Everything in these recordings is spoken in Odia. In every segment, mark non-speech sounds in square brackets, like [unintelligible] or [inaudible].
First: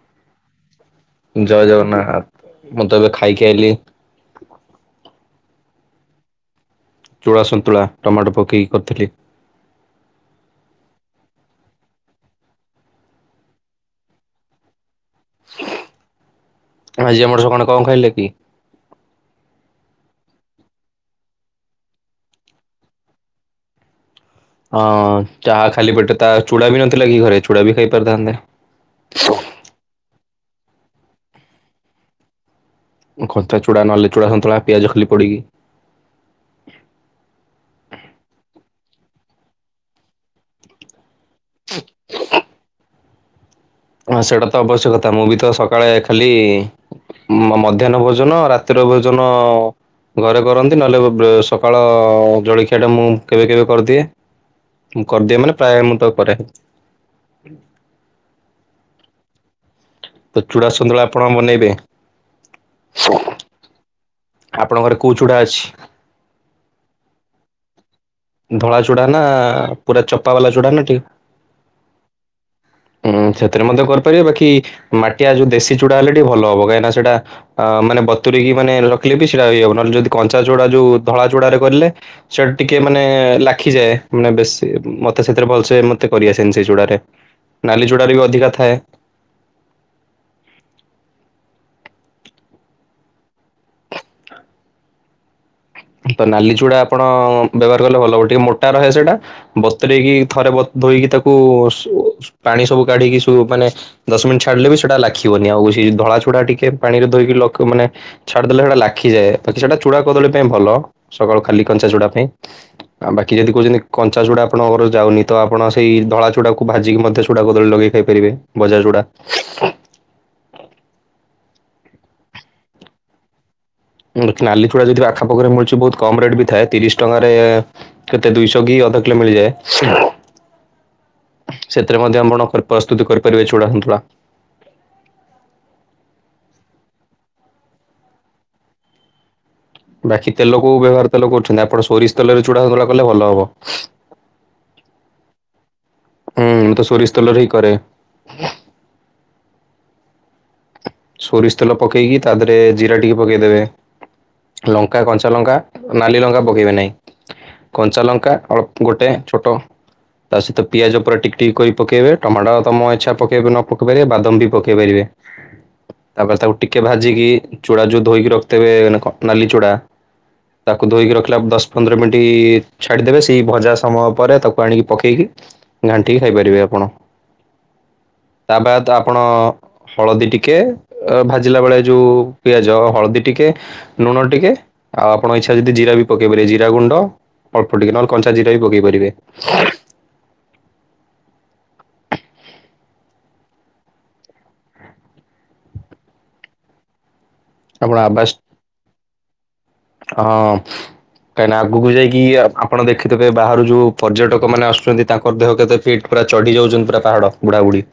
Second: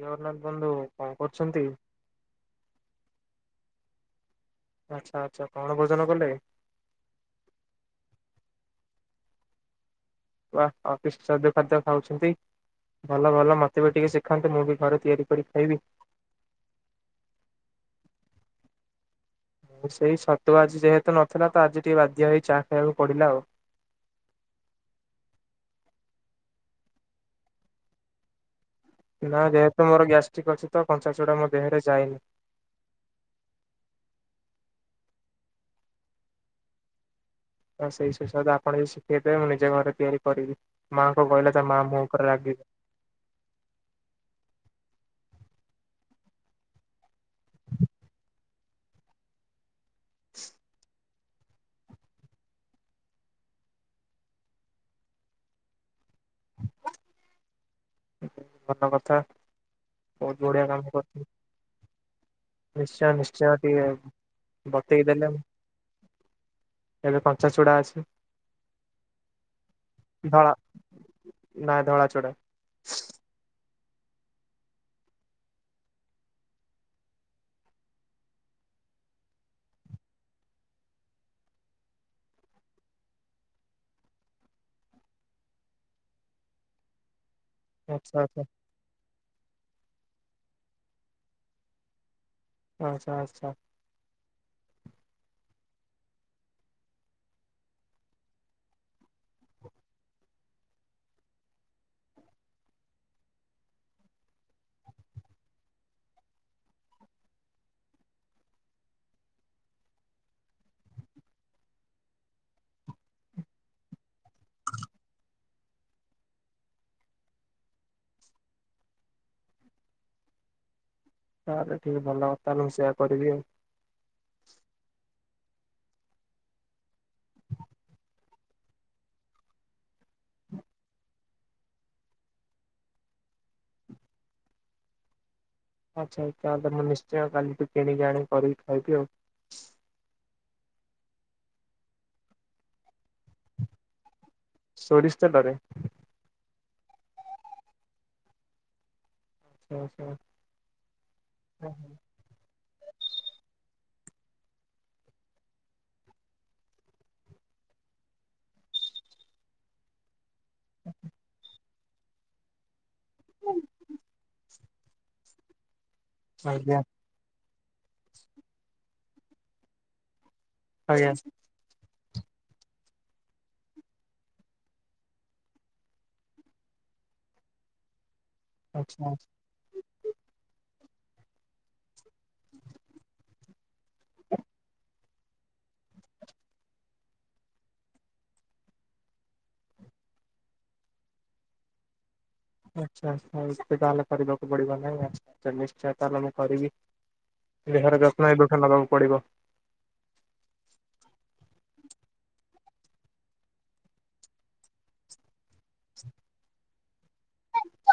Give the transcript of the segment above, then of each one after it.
ଜଗନ୍ନାଥ ବନ୍ଧୁ କଣ କରୁଛନ୍ତି? ଜୟ ଜଗନା ମୁଁ ତ ଏବେ ଖାଇକି ଆଇଲି ଆଚ୍ଛା ଆଚ୍ଛା କଣ ଭୋଜନ କଲେ ଚୂଳା ସନ୍ତୁଳା ଟମାଟୋ ପକେଇକି କରିଥିଲି ବାଉ କିଛି ଶାଦ୍ୟ ଖାଦ୍ୟ ଖାଉଛନ୍ତି ଭଲ ଭଲ ମତେ ବି ଟିକେ ଶିଖାନ୍ତୁ ମୁଁ ବି ଘରେ ତିଆରି ଖାଇବି ଆଜି ଆମର ସେଣ କଣ ଖାଇଲେ କି ସେଇ ସତୁ ଆଜି ଯେହେତୁ ନଥିଲା ତ ଆଜି ଟିକେ ବାଧ୍ୟ ହେଇ ଚାହା ଖାଇବାକୁ ପଡିଲା ଆଉ। ହଁ ଚାହା ଖାଲି ପଟେ ତା ଚୁଡ଼ା ବି ନଥିଲା କି ଘରେ ଚୁଡ଼ା ବି ଖାଇ ପାରିଥାନ୍ନ୍ତତା। ନା ଯେହେତୁ ମୋର ଗ୍ୟାଷ୍ଟ୍ରିକ୍ ଅଛି ତ ପଞ୍ଚାଶ ଗୁା ମୋ ଦେହରେ ଯାଏନି। ଖଥାତା ଚୁଡ଼ା ନହେଲେ ଚୁଡ଼ା ସନ୍ତଳା ପିଆଜ ଖାଲି ପଡିକି। ତ ସେଇ ସୁସାଦ ଆପଣ ଯଦ ଶିଖେଇଥବେ ମୁଁ ନିଜ ଘରେ ତିଆରି କରିବି। ମାଆ କ କହିଲେ ତା ମା ମୁଁ ଉପରେ ଲାଗିବି। ହଁ ସେଇଟା ତ ଅବଶ୍ୟକ କଥା ମୁଁ ବି ତ ସକାଳେ ଖାଲି ମଧ୍ୟାହ୍ନ ଭୋଜନ ରାତିର ଭୋଜନ ଘରେ କରନ୍ତି ନହେଲେ ଭ ସକାଳ ଜଳଖିଆ ଟା ମୁଁ କେବେ କେବେ କରିଦିଏ। ମୁଁ କରିଦିଏ ମାନେ ପ୍ରାୟ ମୁଁ ତା କ ହି ଭଲ କଥା ତ ବହୁତ ବଢିଆ ଚୂଡ଼ା କାମ ସନ୍ତୁଳା ଆପଣ କରୁଛି। ବନେଇବେ ନିଶ୍ଚୟ ନିଶ୍ଚୟ ଟିକି ଆପଣଙ୍କ ଘରେ ଭତେଇ କୋଉ ଦେଲେ ଚୂଡ଼ା ଅଛି? ଏବେ କଞ୍ଚା ଚୁଡ଼ା ଅଛି। ଧଳା ଚୁଡା ନା ପୁରା ଚପା ବାଲା ଧଳା ଚୁଡା ନା ଟିକେ ନା ଧଳା ଚୁଡା ହୁଁ ସେଥିରେ ମଧ୍ୟ କରିପାରିବେ ବାକି ମାଟିଆ ଯୋଉ ଦେଶୀ ଚୂଡା ହେଲେ ଟିକେ ଭଲ ହବ କାହିଁକି ନା ସେଟା ଅ ମାନେ ବତୁରିକି ମାନେ ରଖିଲେ ବି ସେଇଟା ହେଇଯବ ନହେଲେ ଯଦି କଞ୍ଚା ଚୋଡା ଯୋଉ ଧଳା ଚୋଡାରେ କଲେ ଚଟିକେ ମାନେ ଲାଖିଯାଏ ମାନେ ବେଶୀ ମତେ ସେଥିରେ ଭଲସେ ମତେ କରିଆସେନି ସେଇ ଚୁଡାରେ ନାଲି ଯୁଡ଼ାରେ ଆଚ୍ଛା ବି ଆଚ୍ଛା। ଅଧିକା ଥାଏ। ଆଚଛା ଆଚ୍ଛା। ତ ନାଲି ଚୁଡା ଆପଣ ବ୍ୟବହାର କଲେ ଭଲ ହବ ଟିକେ ମୋଟ ରହେ ସେଇଟା ବତରେଇକି ଥରେ ଧୋଇକି ତାକୁ ପାଣି ସବୁ କାଢିକି ମାନେ ଦଶ ମିନିଟ୍ ଛାଡିଲେ ବି ସେଟା ଲଖିବନିଉ ଧଳା ଛୁଡା ଟିକେ ପାଣିରେ ଧୋଇକି ଲ ମାନେ ଛାଡିଦେଲେ ସେଇଟା ଲାଖିଯାଏ ବାକି ସେଟା ଚୁଡା କଦଳୀ ପାଇଁ ଭଲ ସକାଳୁ ଖାଲି କଞ୍ଚା ଚୂଡା ପାଇଁ ଆଉ ବାକି ଯଦି କହୁଛନ୍ତି କଞ୍ଚା ଚୁଡା ଆପଣଙ୍କର ଯାଉନି ତ ଆପଣ ସେଇ ଧଳା ଚୁଡାକୁ ଭାଜିକି ମଧ୍ୟ ଚୁଡା କଦଳୀ ଲେଇ ଖାଇବେ ଫେବେ ବଜାର ଯୁଡା ତାହେଲେ ଟଠିକ ଭଲ ତାହେଲେ ମୁଁ ସେୟା କରିବି ଆଉ। ନାଲିଛୁଡା ଯଦି ପାଖାପାଖରେ ମିଳୁଛି ବହୁତ କମ ରେଟ୍ ବି ଥାଏ ତିରିଶ ଟଙ୍କାରେ କେତେ ଦୁଇଶହ କି ଅଧକିଲୋ ମିଳିଯାଏ। ସେଥିରେ ମଧ୍ୟ ଆପଣ ପ୍ରସ୍ତୁତି କରିପାରିବେ ଚୁଡ଼ାନ୍ତୁଳା। ଆଚ୍ଛା ତାହେଲେ ମୁ ନିଶ୍ଚୟ କାଲି ଟିକ କିଣିକି ଆଣି କରିକି ଖାଇବି ଆଉ। ବାକି ତେଲକୁୋ ବ୍ୟବହାର ତେଲ କରୁଛନ୍ତି ଆପଣ ସୋରିଷ ତେଲରେ ଚୂଡ଼ା ସନ୍ତୁଳା କଲେ ଭଲ ହବ। ସୋରିଷ ତେଲ ରେ। ହୁଁ ତ ସୋରିଷ ତେଲରେ ହିଁ କରେ। ଆଚା ଆଛା। ସୋରିଷ ତେଲ ପକେଇକି ତା ଦେହରେ ଜିରା ଟିକେ ପକେଇଦେବେ। ଲଙ୍କା କଞ୍ଚା ଲଙ୍କା ନାଲି ଲଙ୍କା ପକେଇବେ ନାହିଁ। କଞ୍ଚା ଲଙ୍କା ଅଳ୍ପ ଗୋଟେ ଛୋଟ ତା ସହିତ ପିଆଜ ଉପରେ ଟିକ ଟିକ କରି ପକେଇବେ ଟମାଟୋ ତମ ଇଚ୍ଛା ପକେଇ ନ ପକେଇ ପାରିବେ ବାଦମ ବି ପକେଇ ପାରିବେ। ତାପରେ ତାକୁ ଆଜ୍ଞା ଟିକେ ଭାଜିକି ଚୂଡ଼ା ଯୋଉ ଧୋଇକି ରଖିଥେବେ କଟନାଲି ଚୂଡ଼ା ତାକୁ ଆଜ୍ଞା ଧୋଇକି ରଖିଲା ଦଶ ପନ୍ଦର ମିନିଟ ଛାଡିଦେବେ ସେଇ ଭଜା ସମୟ ପରେ ତାକୁ ଆଣିକି ପକେଇକି ଘାଣ୍ଟିକି ଖାଇପାରିବେ ଆପଣ। ତା ବାତଃ ଆଚ୍ଛା ଆପଣ ହଳଦୀ ଟିକେ ଅ ଭାଜିଲା ବେଳେ ଯୋଉ ପିଆଜ ହଳଦୀ ଟିକେ ଲୁଣ ଟିକେ ଆଉ ଆପଣ ଇଚ୍ଛା ଯଦି ଜିରା ବି ପକେଇ ପାରିବେ ଜିରା ଗୁଣ୍ଡ ଅଳ୍ପ ଟିକେ ନହେଲେ କଞ୍ଚା ଜିରା ବି ପକେଇ ପାରିବେ। ଆଚ୍ଛା ଆଚ୍ଛା ନିଶ୍ଚୟ ତାହେଲେ କରିବାକୁ ପଡିବ ନାହିଁ ଆ ନିଶ୍ଚୟ ତାହେଲେ ମୁଁ କରିବି। ଆପଣ ଦେହହାର ଆବାସ ଯତ୍ନ ଏବେଖା ନବାକୁ ପଡିବ। ହଁ। କାହିଁକି ନା ଆଗକୁ ଯାଇକି ଆପଣ ଦେଖିଥିବେ ବାହାରୁ ଯୋଉ ପର୍ଯ୍ୟଟକ ମାନେ ଆସୁଛନ୍ତି। ତାଙ୍କର ଦେହ କେତେ ଫିଟ୍ ପୁରାଢି ଯାଉଛନ୍ତି ପୁରା ପାହାଡ ବୁଢା ବୁଢୀ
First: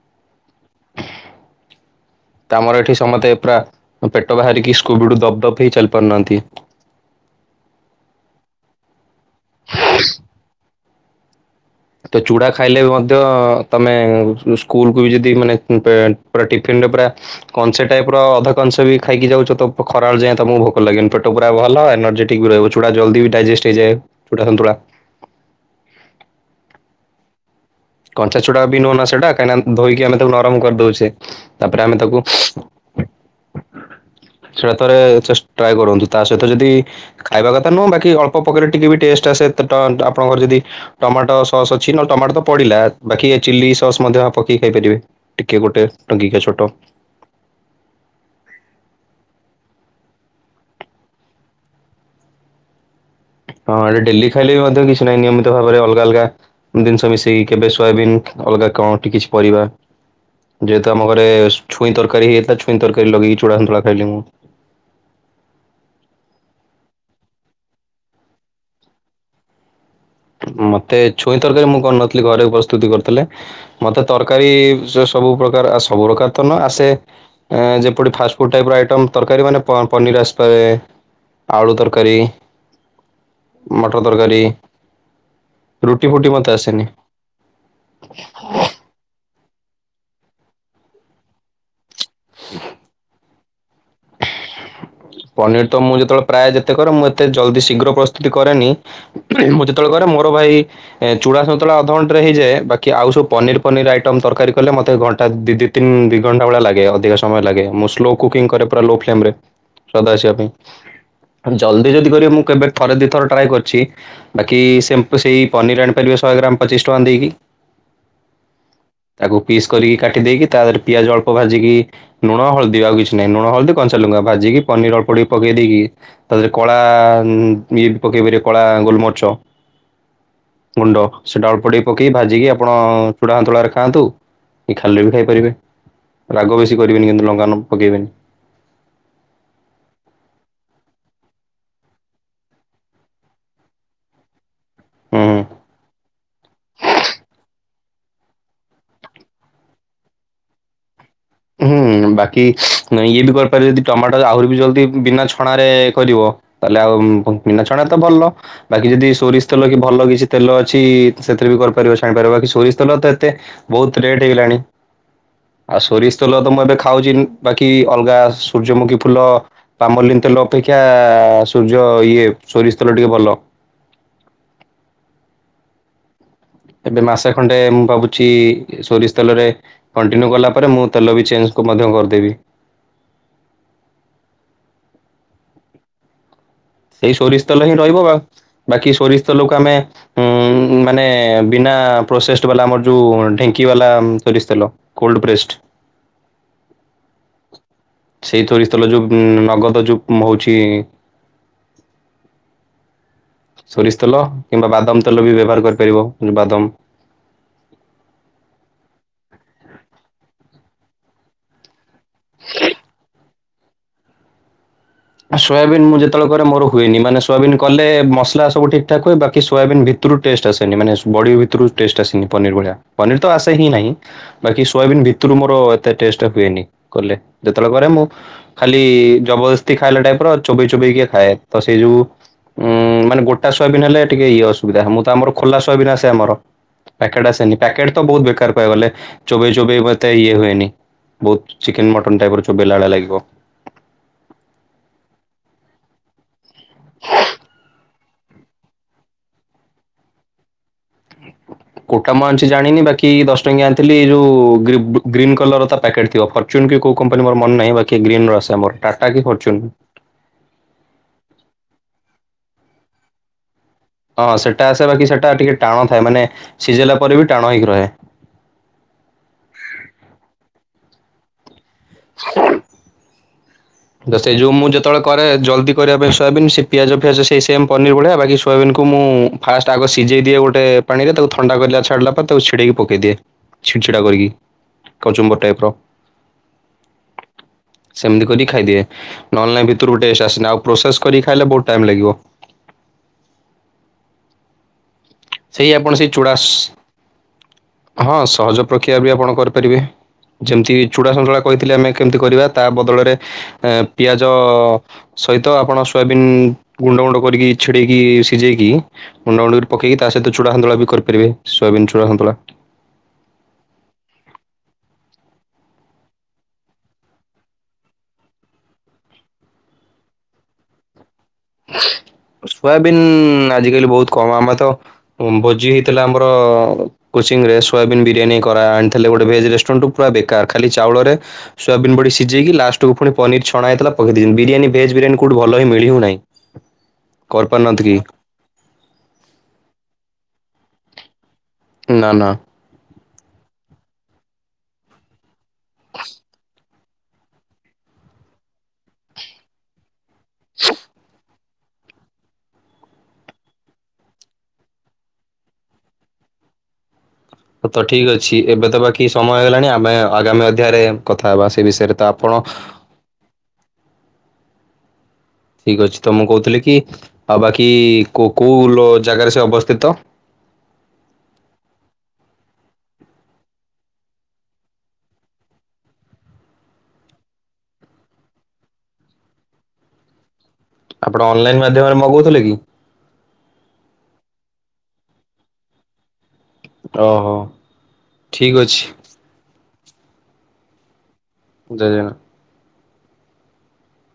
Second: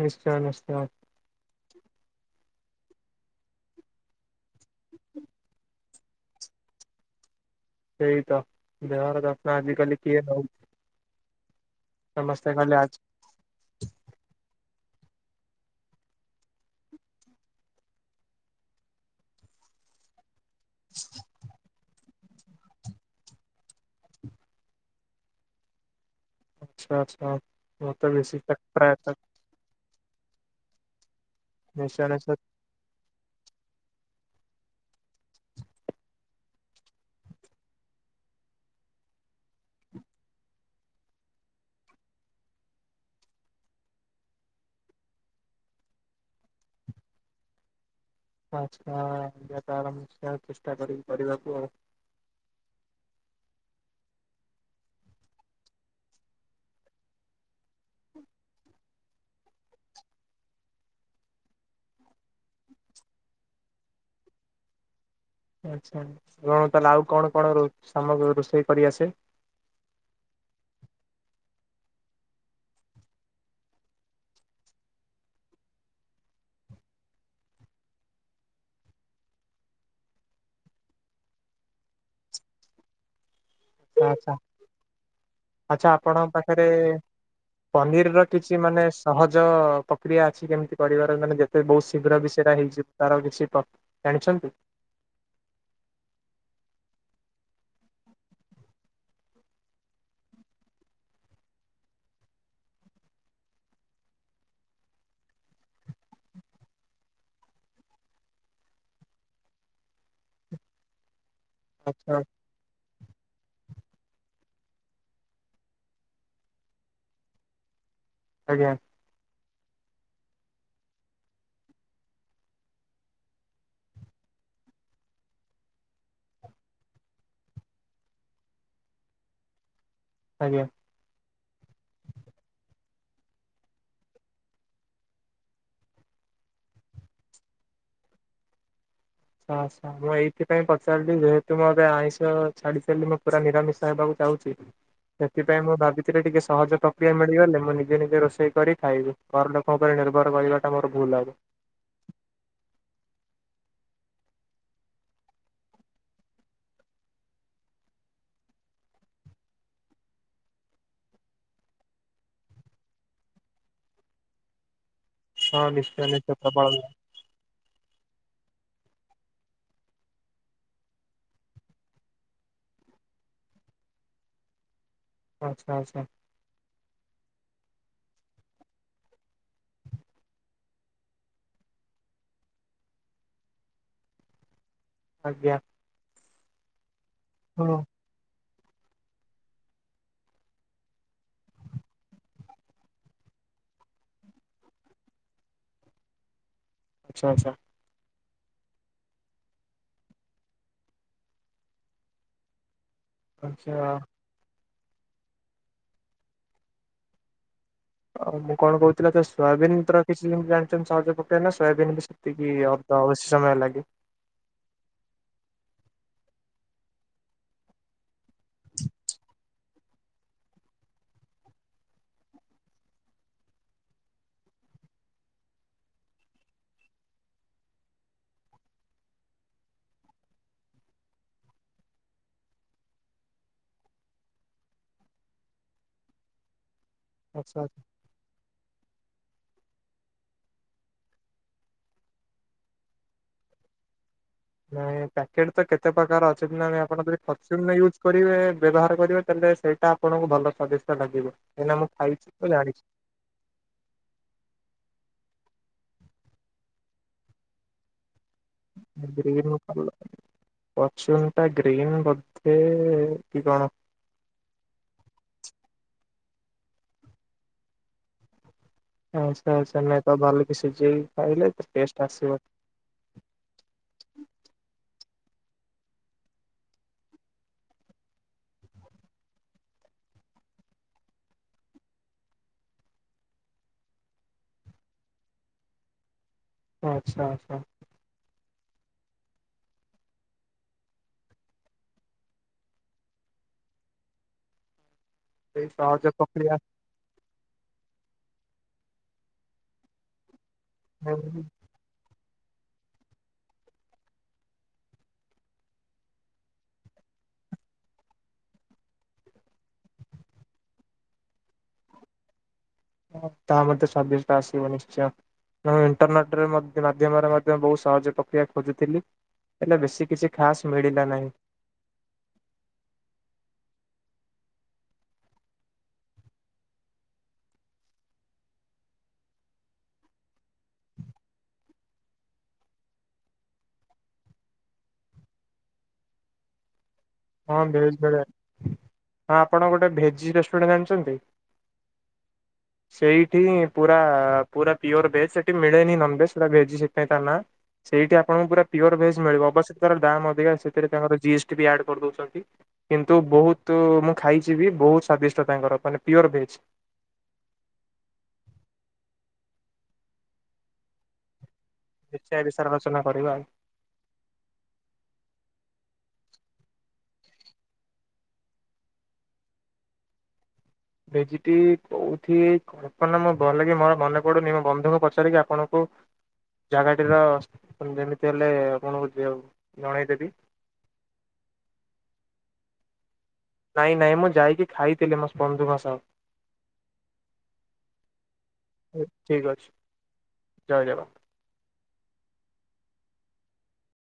ନିଶ୍ଚୟ ନିଶ୍ଚୟ ତ ଆମର ଏଠି ସମସ୍ତେ ପୁରା ପେଟ ବାହାରିକି ସ୍କୁବିଡୁ ଦପ ଦପ ହେଇ ଚାଲି ପାରୁନାହାନ୍ତି ସେଇ ତ ବହାରଣ ଆଜିିକାଲି କିଏ ନା ତ ଚୁଡା ଖାଇଲେ ବି ଆଜି ମଧ୍ୟ ତମେ ସ୍କୁଲକୁୁ ବି ଯଦି ମାନେ ପ ଟିଫିନରେ ପୁରା କଂସେ ଟାଇପ ର ଅଧ କଂସ ବି ଖାଇକି ଯାଉଛ ତ ଖରାଳ ଯାଏଁ ତମକୁ ଭ କ ପେଟ ପୁରା ଭଲ ଏନର୍ଜେଟିକ ବି ରହିବ ଚୁାଲ୍ଦି ଡାଇଜେଷ୍ଟ ହେଇଯାଏୁାନ୍ତୁା ଆଚ୍ଛା ଆଚ୍ଛା ମତେ ବେଶୀ କଞ୍ଚା ଛୁଡ଼ା ବି ନୁହନା ପ୍ରାୟତଃ ସେଇଟା କାହିଁକିନା ଧୋଇକି ଆମେ ତାକୁ ନରମ କରିଦଉଛେ ତାପରେ ଆମେ ନିଶା ତାକୁ ନିଶା ସେଇଟା ଥରେ ଟ୍ରାଏ କରନ୍ତୁ ତା ସହିତ ଯଦି ଖାଇବା କଥା ନୁହଁ ବାକି ଅଳ୍ପ ପକରେ ଟିକେ ବି ଟେଷ୍ଟ ଆସେ ଆପଣଙ୍କର ଯଦି ଟମାଟୋ ସସ୍ ଅଛି ନହଲେ ଟମାଟୋ ତ ପଡିଲା ବାକି ଚିଲି ସସ୍ ମଧ୍ୟ ପକେଇକି ଖାଇପାରିବେ ଟିକେ ଗୋଟେ ଟଙ୍କିକା ଛୋଟ ପାଞ୍ଚା ଆର ସେ ଚେଷ୍ଟା କରିକି କରିବାକୁ ଆଉ ହଁ ଏଟା ଡେଲି ଖାଇଲେ ବି ମଧ୍ୟ କିଛି ନାହିଁ ନିୟମିତ ଭାବରେ ଅଲଗା ଅଲଗା ଜିନିଷ ମିଶେଇକି କେବେ ସୋୟାବିନ୍ ଅଲଗା କଣଠି କିଛି ପରିବା ଯେହେତୁ ଆମ ଘରେ ଛୁଇଁରୀ ହେଇଥିଲା ଛଇଁ ତରକାରୀ ଲଗେଇି ଚୁାନ୍ତୁଳା ଖାଇଲି ମୁଁ ଆଚ୍ଛା କଣ ତାହେଲେ ଆଉ କଣ କଣ ସାମଗ୍ରୀ ରୋଷେଇ କରିଆସେ ମତେ ଛୁଇଁ ତରକାରୀ ମୁଁ କରିନଥିଲି ଘରେ ପ୍ରସ୍ତୁତି କରିଥିଲେ ମତେ ତରକାରୀ ସବୁ ପ୍ରକାର ସବୁ ପ୍ରକାର ତ ନ ଆସେ ଯେପରି ଫାଷ୍ଟଫୁଡ ଟାଇପ ର ଆଇଟମ ତରକାରୀ ମାନେ ପନିର ଆସିପାରେ ଆଳୁ ତରକାରୀ ମଟର ତରକାରୀ ଆଚ୍ଛା ରୁଟି ଆପଣଙ୍କ ଫୁଟି ମତେ ପାଖରେ ଆସେନି। ପନିର ର କିଛି ମାନେ ସହଜ ପ୍ରକ୍ରିୟା ଅଛି କେମିତି କରିବାର ମାନେ ଯେତେ ବହୁତ ଶୀଘ୍ର ବିଷୟରେ ହେଇଯିବ ତାର କିଛି ଜାଣିଛନ୍ତି ପନିର ତ ମୁଁ ଯେତେବେଳେ ପ୍ରାୟ ଯେତେ କରେ ମୁଁ ଏତେ ଜଲଦି ଶୀଘ୍ର ପ୍ରସ୍ତୁତି କରେନି ମୁଁ ଯେତେବେଳେ କରେ ମୋର ଭାଇ ଏ ଚୂଡ଼ା ସନ୍ତୁଳା ଅଧଘଣ୍ଟାରେ ହେଇଯା ବାକି ଆଉ ସବୁ ପନିର ପନିର ଆଇଟମ ତରକାରୀ କଲେ ମତେ ଘଣ୍ଟା ତିନି ଦିଇ ଘଣ୍ଟା ଭଳି ଲାଗେ ଅଧିକ ସମୟ ଲାଗ ମୁଁ ସ୍ଲୋ କୁକିଂ କ ପୁରା ଲୋ ା ଆସିବା ପାଇଁ ଜଲି ଯଦି ଆଚ୍ଛା କର ମୁଁ କେବେ ଥରେ ଦିଇ ଥର ଟ୍ରାଏ କରିଛି ବାକି ସେ ସେଇ ପନିର ଆଣି ପାରିବେ ଶହେ ଗ୍ରାମ ପଚିଶି ଟଙ୍କା ଦେଇକି ଆଜ୍ଞା ତାକୁ ପିସ୍ କରିକି କାଟି ଦେଇକି ତାହରେ ପିଆଜ ଅଳ୍ପ ଭାଜିକି ଲୁଣ ହଳଦୀ ଆଉ କିଛି ନାହିଁ ଲୁଣ ହଳଦୀ କଞ୍ଚା ଲଙ୍କା ଭାଜିକି ପନିର ଅଳ୍ପ ଟିକେ ପକେଇ ଦେଇକି ତାଥିରେ କଳା ଇଏ ବି ପକେଇ ପାରିବ କଳା ଗୋଲମରିଚ ଆଜ୍ଞା ଗୁଣ୍ଡ ସେ ଟା ଅଳ୍ପ ଟିକେ ପକେଇି ଭାଜିକି ଆପଣ ଚୁଡ଼ା ସନ୍ତୁଳାରେ ଖାଆନ୍ତୁ ଏ ଖାଲିରେ ବି ଖାଇପାରିବେ ରାଗ ବେଶୀ କରିବେନି କିନ୍ତୁ ଲଙ୍କା ପକେଇବେନି ଆଚ୍ଛା ଆଚ୍ଛା ମୁଁ ଏଇଥିପାଇଁ ପଚାରିଲି ଯେହେତୁ ମୁଁ ଏବେ ଆଇଁଷ ଛାଡି ସାରିଲି ମୁଁ ପୁରା ନିରାମିଷ ହେବାକୁ ଚାହୁଁଛି ହୁଁ। ସେଥିପାଇଁ ମୁଁ ଭାବିିଥିଲି ଟିକେ ସହଜ ପ୍ରକ୍ରିୟା ମିଳିଗଲେ ମୁଁ ନିଜେ ନିଜେ ରୋଷେଇ କରି ଖାଇବି ଘର ଲୋକଙ୍କ ଉପରେ ନିର୍ଭର କରିବାଟା ମୋର ଭୁଲ୍ ହେବ ହୁଁ ବାକି ଇଏ ବି କରିପାରିବ ଯଦି ଟମାଟ ଆହୁରି ବି ଜଲଦି ବିନା ଛଣାରେ କରିବ ତାହେଲେ ଆଉ ବିନା ଛଣା ତ ଭଲ ବାକି ଯଦି ସୋରିଷ ତେଲ କି ଭଲ କିଛି ତେଲ ଅଛି ସେଥିରେ ବି କରିପାରିବ ଛାଣି ପାରିବ ବାକି ସୋରିଷ ତେଲ ତ ଏତେ ବହୁତ ରେଟ୍ ହେଇଗଲାଣି ହଁ ଆଉ ନିଶ୍ଚୟ ସୋରିଷ ନିଶ୍ଚୟ ତେଲ ତ ମୁ ପ୍ରବଳ ଏବେ ଖାଉଛି ବାକି ଅଲଗା ସୂର୍ଯ୍ୟମୁଖୀ ଫୁଲ ପାମଲିନ୍ ତେଲ ଅପେକ୍ଷା ସୂର୍ଯ୍ୟ ଇଏ ସୋରିଷ ତେଲ ଟିକେ ଭଲ ଆଚ୍ଛା ଆଚ୍ଛା। ଏବେ ମାସେ ଖଣ୍ଡେ ମୁଁ ଭାବୁଛି ସୋରିଷ ତେଲରେ କଣ୍ଟିନ୍ୟୁ କଲା ପରେ ମୁଁ ତେଲ ବି ଚେଞ୍ଜ ମଧ୍ୟ କରିଦେବି। ଆଜ୍ଞା। ସେଇ ସୋରିଷ ତେଲ ହିଁ ହଁ ରହିବ ବା ବାକି ସୋରିଷ ତେଲକୁ ଆମେ ଉଁ ମାନେ ବିନା ପ୍ରୋସେସ ବାଲା ଆମର ଯୋଉ ଢେଙ୍କି ବାଲା ସୋରିଷ ତେଲ। Cold pressed. ଆଚ୍ଛା ଆଚ୍ଛା। ସେଇ ସୋରିଷ ତେଲ ଯେଉଁ ନଗଦ ଯେଉଁ ହଉଛି ଆଚ୍ଛା ସୋରିଷ ତେଲ କିମ୍ବା ବାଦାମ ତେଲ ବି ବ୍ୟବହାର କରିପାରିବ ବାଦାମ ଆଉ ମୁଁ କଣ କହୁଥିଲ ତ ସୋୟାବିନ ତ କିଛି ଜାଣିଛନ୍ତି ସହଜ ପକାନା ସୋୟବିନ ବି ସେତିକି ଅଧ ଅବଶ୍ୟ ସମୟ ଲାଗେ ସୋୟାବିନ୍ ମୁଁ ଯେତେବେଳେ କରେ ମୋର ହୁଏନି ମାନେ ସୋୟବିନ୍ କଲେ ମସଲା ସବୁ ଠିକ ଠାକ୍ ହୁଏ ବାକି ସୋୟାବିନ ଭିତ ଟେଷ୍ଟ ଆସେନି ମାନେ ବଡି ଭିତରୁ ଟେଷ୍ଟ ଆସେନି ପନିର ଭଳିଆ ପନିର ତ ଆସେ ହିଁ ନାହିଁ। ବାକି ସୋୟାବିନ୍ ଭିତରୁ ମୋର ଏତେ ଟଷ୍ଟ ହୁଏନି କଲେ ଯେତେବେଳେ କରେ ମୁଁ ଖାଲି ଜବରଦସ୍ତି ଖାଇଲା ଟାଇପ ର ଚୋବେଇ ଚୋବେଇ କିଏ ଖାଏ ତ ସେଇ ଯୋଉ ଉ ମାନେ ଗୋଟା ସୋବନ୍ ହେଲେ ଟିକେ ଇଏ ଅସୁବିଧା ମୁଁ ତ ଆମର ଖୋଲାସୟାବିନ୍ ଆସେ ଆମର। ପ୍ୟାକେଟ ଆସେନି ଆଚ୍ଛା ପ୍ୟାକେଟ ତ ବହୁତ ବେକାର କହିବା କୁ ଗଲେ ଚୋବେଇ ଚୋବେଇ ମତେ ଇଏ ହୁଏନି। ବହୁତ ଚିକେନ ମଟନ୍ ଟାଇପ ର ଚୋବେଇଲା ଭଳି ଲାଗିବ। ନାଇଁ ପ୍ୟାକେଟ୍ ତ କେତେ ପ୍ରକାର ଅଛନ୍ତି ନା ନାହିଁ ଆପଣ ଯଦି ଫର୍ଟୁନର ୟୁଜ୍ କରିବେ ବ୍ୟବହାର କରିବେ ତାହେଲେ ସେଇ ଟା ଆପଣଙ୍କୁ ଭଲ ସ୍ଵାଦିଷ୍ଟ ଲାଗିବ କାହିଁକି ନା ମୁଁ ଖାଇଛି ତ ଜାଣିଛି। କି ଦଶ ଟଙ୍କିଆ ଆଣିଥିଲି ଯଉ ଗ୍ରିବ୍ ଗ୍ରୀନ୍ କଲରର ତା ପ୍ୟାକେଟ୍ ଥିବ ଫର୍ଚୁନ କି କୋଉ କମ୍ପାନୀ ମୋର ମନେ ନାହିଁ ବାକି ଗ୍ରୀନ ର ଆସେ। ଆମର ଟାଟା କି ଗ୍ରୀନ ଫର୍ଚୁନ୍ [unintelligible] ଫର୍ଟୁନ ଟା ଗ୍ରୀନ୍ ବୋଧେ କି କଣ? ହଁ ସେଟା ଆସେ ବାକି ସେଟା ଟିକେ ଟାଣ ଥାଏ ମାନେ ସିଝେଇଲା ପରେ ବି ଟାଣ ହେଇକି ରହେ। ଆଚ୍ଛା ଆଚ୍ଛା ନାଇଁ ତ ବାଲିକି ସିଝେଇକି ଖାଇଲେ ଟେଷ୍ଟ ଆସିବ। ତ ସେ ଯୋଉ ମୁଁ ଯେତେବେଳେ କରେ ଜଲ୍ଦି କରିବା ପାଇଁ ସୋୟବିନ୍ ସେ ପିଆଜ ଫିଆଜ ସେଇ ସେମ ପନିର ଭଳିଆ ବାକି ସୋୟବିନ କୁ ମୁଁ ଫାଷ୍ଟ ଆଗ ସିଝେଇ ଦିଏ ଗୋଟେ ପାଣିରେ ତାକୁ ଥଣ୍ଡା କରିଲା ଛାଡ଼ିଲା ପରେ ତାକୁ ଛିଡେଇକି ପକେଇ ଦିଏ। ଛିନଚ୍ଚଡ଼ା କରିକି କଚୁମ୍ବର ଟାଇପ ର। ଆଚ୍ଛା ଆଚ୍ଛା। ସେମିତି କରିକି ଖାଇଦିଏ ନହେଲେ ନାଇ ଭିତର କୁ ଟେଷ୍ଟ ଆସେନି ଆଉ ପ୍ରୋସେସ କରିକି ଖାଇଲେ ବହୁତ ଟାଇମ ଲାଗିବ। ଏଇ ସେଇ ଆପଣ ସହଜ ସେଇ ଚୂଡ଼ାସ ପ୍ରକ୍ରିୟା ହଁ ସହଜ ପ୍ରକ୍ରିୟା ବି ଆପଣ କରିପାରିବେ ଯେମିତି ଚୂଡ଼ାସନ୍ତୁଳା କହିଥିଲେ ଆମେ କେମିତି କରିବା ତା ବଦଳରେ ପିଆଜ ସହିତ ଆପଣ ସୋୟାବିନ୍ ଗୁଣ୍ଡ ଗୁଣ୍ଡ କରିକି ଛିଡେଇକି ସିଝେଇକି ମୁଣ୍ଡ ଗୁଣ୍ଡ ପକେଇକି ତା ସହିତ ଚୁଡ଼ାୁଳା ବି କରିପାରିବେ ସୋୟାବିନ ଚୁଡ଼ା ସନ୍ତୁଳା। ତା ମେ ସଵାଦଶ ଟା ଆସିବ ନିଶ୍ଚୟ। ମୁ ମୁଁ ଇଣ୍ଟରନେଟ୍ର ମାଧ୍ୟମରେ ମଧ୍ୟ ବହୁତ ସହଜ ପ୍ରକ୍ରିୟା ଖୋଜୁଥିଲି ହେଲେ ବେଶୀ କିଛି ଖାସ ମିଳିଲା ନାହିଁ। ସୋୟାବିିନ ଆଜିକାଲି ବହୁତ କମ ଆମେ ତ ଭୋଜି ହେଇଥିଲା ଆମର କୋଚି ରେୋୟାବିନ୍ ବିରିୟାନୀ କରା ଆଲେ ଗୋଟେ ଭେଜ ରେଷ୍ଟୁରାଣ୍ଟୁ ପୁରା ବେକାର ଖାଲି ଚାଉଳରେ ସୋୟାବନ୍ ବଢି ସିଝେଇକି ଲଷ୍ଟକୁୁ ପନିର ଛଣା ହେଇ ପେଇ ଦେଇି ବିରିୟୀ ଭେଜ ବିୟାନୀୋଉଠ ଭଲିଁ ମିଳିବନହିଁ। ହଁ ଭେଜ୍ ଭେ ହଁ ଆପଣ ଗୋଟେ ଭେଜ୍ ରେଷ୍ଟୁରାଣ୍ଟ ଜାଣିଛନ୍ତି? ନା ନା। ଁ [unintelligible] ସେଇଠି ପୁରା ପୁରା ପିଓର ଭେଜ ସେଠି ମିଳେନି ନନ ଭେଜ ସେଟା ଭେଜ ନା ସେଇଠି ଆପଣଙ୍କୁ ପା ପିଓର ଭେଜ୍ ମିଳିବ ଅବଶ୍ୟ ତାର ଦମ୍ ଅଧିକା ସେଥିରେ ତାଙ୍କର ଜିସ୍ଟି ବି ଆ କରିଦଉଛନ୍ତି କିନ୍ତୁ ବହୁତ ମୁଁ ଖାଇଛି ବି ବହୁତ ସ୍ଵାଦିଷ୍ଟ ତାଙ୍କର ମାନେ ପିଓର ଭେଜ। ହ ତ ଠିକ ଅଛି ଏବେ ତ ବାକି ସମୟ ହେଗଲାଣି ଆମେ ଆଗାମୀ ଅଧ୍ୟାୟରେ କଥା ହେବା ସେ ବିଷୟରେ। ତ ଆପଣ ନିଶ୍ଚୟ ବିଷୟରେ ଆଲୋଚନା କରିବା ଆଉ। ଠିକ ଅଛି ତ ମୁଁ କହୁଥିଲି କି ଆଉ ବାକି କୋ କୋଉ ଜାଗାରେ ସେ ଅବସ୍ଥିତ? ଭେଜିଟି କୋଉଠି କଳ୍ପନା ମୁଁ ଭଲ କିି ମୋର ମନେ ପଡୁନି ମୋ ବନ୍ଧୁଙ୍କୁ ପଚାରିକି ଆପଣଙ୍କୁ ଜାଗାଟିର ଯେମିତି ହେଲେ ଆପଣଙ୍କୁ ଜଣେଇଦେବି। ଆପଣ ଅନଲାଇନ ମାଧ୍ୟମରେ ମଗଉଥିଲେ କି? ନାଇଁ ନାଇଁ ମୁଁ ଯାଇକି ଖାଇଥିଲି ମୋ ସ୍ ବନ୍ଧୁଙ୍କ ସହ। ଓହୋ ଠିକ ଅଛି। ଠିକ୍ ଅଛି ଜୟ ଜଗ [unintelligible]